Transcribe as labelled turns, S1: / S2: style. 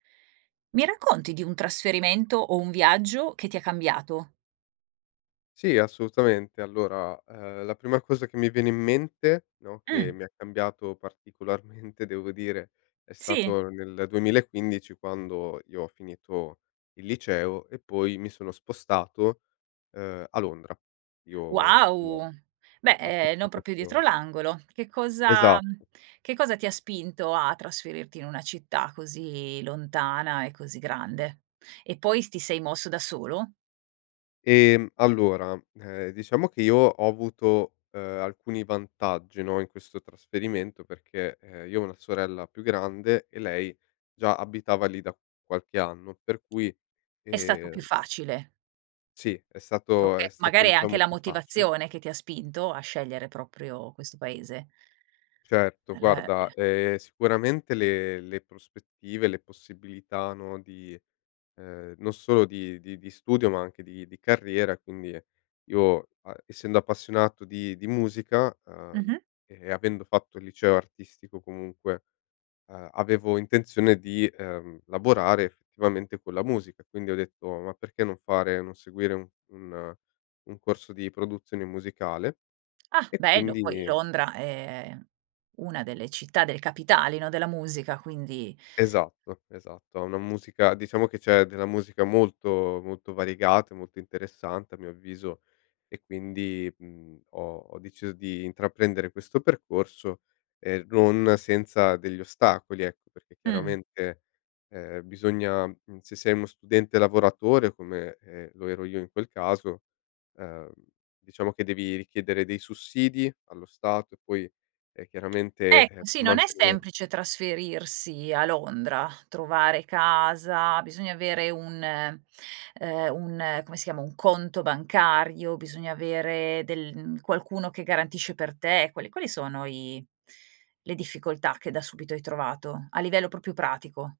S1: Mi racconti di un trasferimento o un viaggio che ti ha cambiato?
S2: Sì, assolutamente. Allora, ehm, la prima cosa che mi viene in mente, no, che
S1: Mh.
S2: mi ha cambiato particolarmente, devo dire, è
S1: Sì.
S2: stato nel 2015 quando io ho finito il liceo e poi mi sono spostato, ehm, a Londra. Io, no,
S1: Wow. Beh,
S2: ho
S1: ehm,
S2: fatto
S1: non proprio dietro
S2: questo
S1: l'angolo. Che cosa
S2: Esa
S1: che cosa ti ha spinto a trasferirti in una città così lontana e così grande? E poi s ti sei mosso da solo?
S2: Ehm, allora, ehm, diciamo che io ho avuto, ehm, alcuni vantaggi, no, in questo trasferimento perché, ehm, io ho una sorella più grande e lei già abitava lì da qualche anno, per cui,
S1: È stato più
S2: ehm
S1: facile.
S2: sì, è stato
S1: Oka
S2: è stato,
S1: magari è anche
S2: diciamo,
S1: la
S2: più facile.
S1: motivazione che ti ha spinto a scegliere proprio questo paese.
S2: Certo,
S1: È l
S2: guarda,
S1: eh.
S2: ehm, sicuramente le le prospettive, le possibilità, no, di ehm, non solo di di di studio, ma anche di di carriera, quindi io, a essendo appassionato di di musica, ehm,
S1: Mh-mh.
S2: e avendo fatto il liceo artistico comunque, ehm, avevo intenzione di, ehm, lavorare, effettivamente, con la musica. Quindi ho detto: "Ma perché non fare non seguire u un un corso di produzione musicale?"
S1: Ah,
S2: e
S1: bello, poi
S2: quindi
S1: Londra è una delle città delle capitali, no, della musica, quindi.
S2: Esatto, esatto. Ha una musica diciamo che c'è della musica molto, molto variegata e molto interessante, a mio avviso, e quindi, mhmm, ho ho deciso di intraprendere questo percorso, ehm, non senza degli ostacoli, ecco, perché,
S1: Mh.
S2: chiaramente, ehm, bisogna mhmm, se sei uno studente lavoratore come, ehm, lo ero io in quel caso, ehm, diciamo che devi richiedere dei sussidi allo Stato, e poi,e eh, chiaramente, ehm,
S1: Ecco, sì,
S2: per
S1: non è
S2: mantenere
S1: semplice trasferirsi a Londra, trovare casa, bisogna avere un ehm, un come si chiama, un conto bancario, bisogna avere del mhmm, qualcuno che garantisce per te, quali quali sono i le difficoltà che da subito hai trovato, a livello proprio pratico?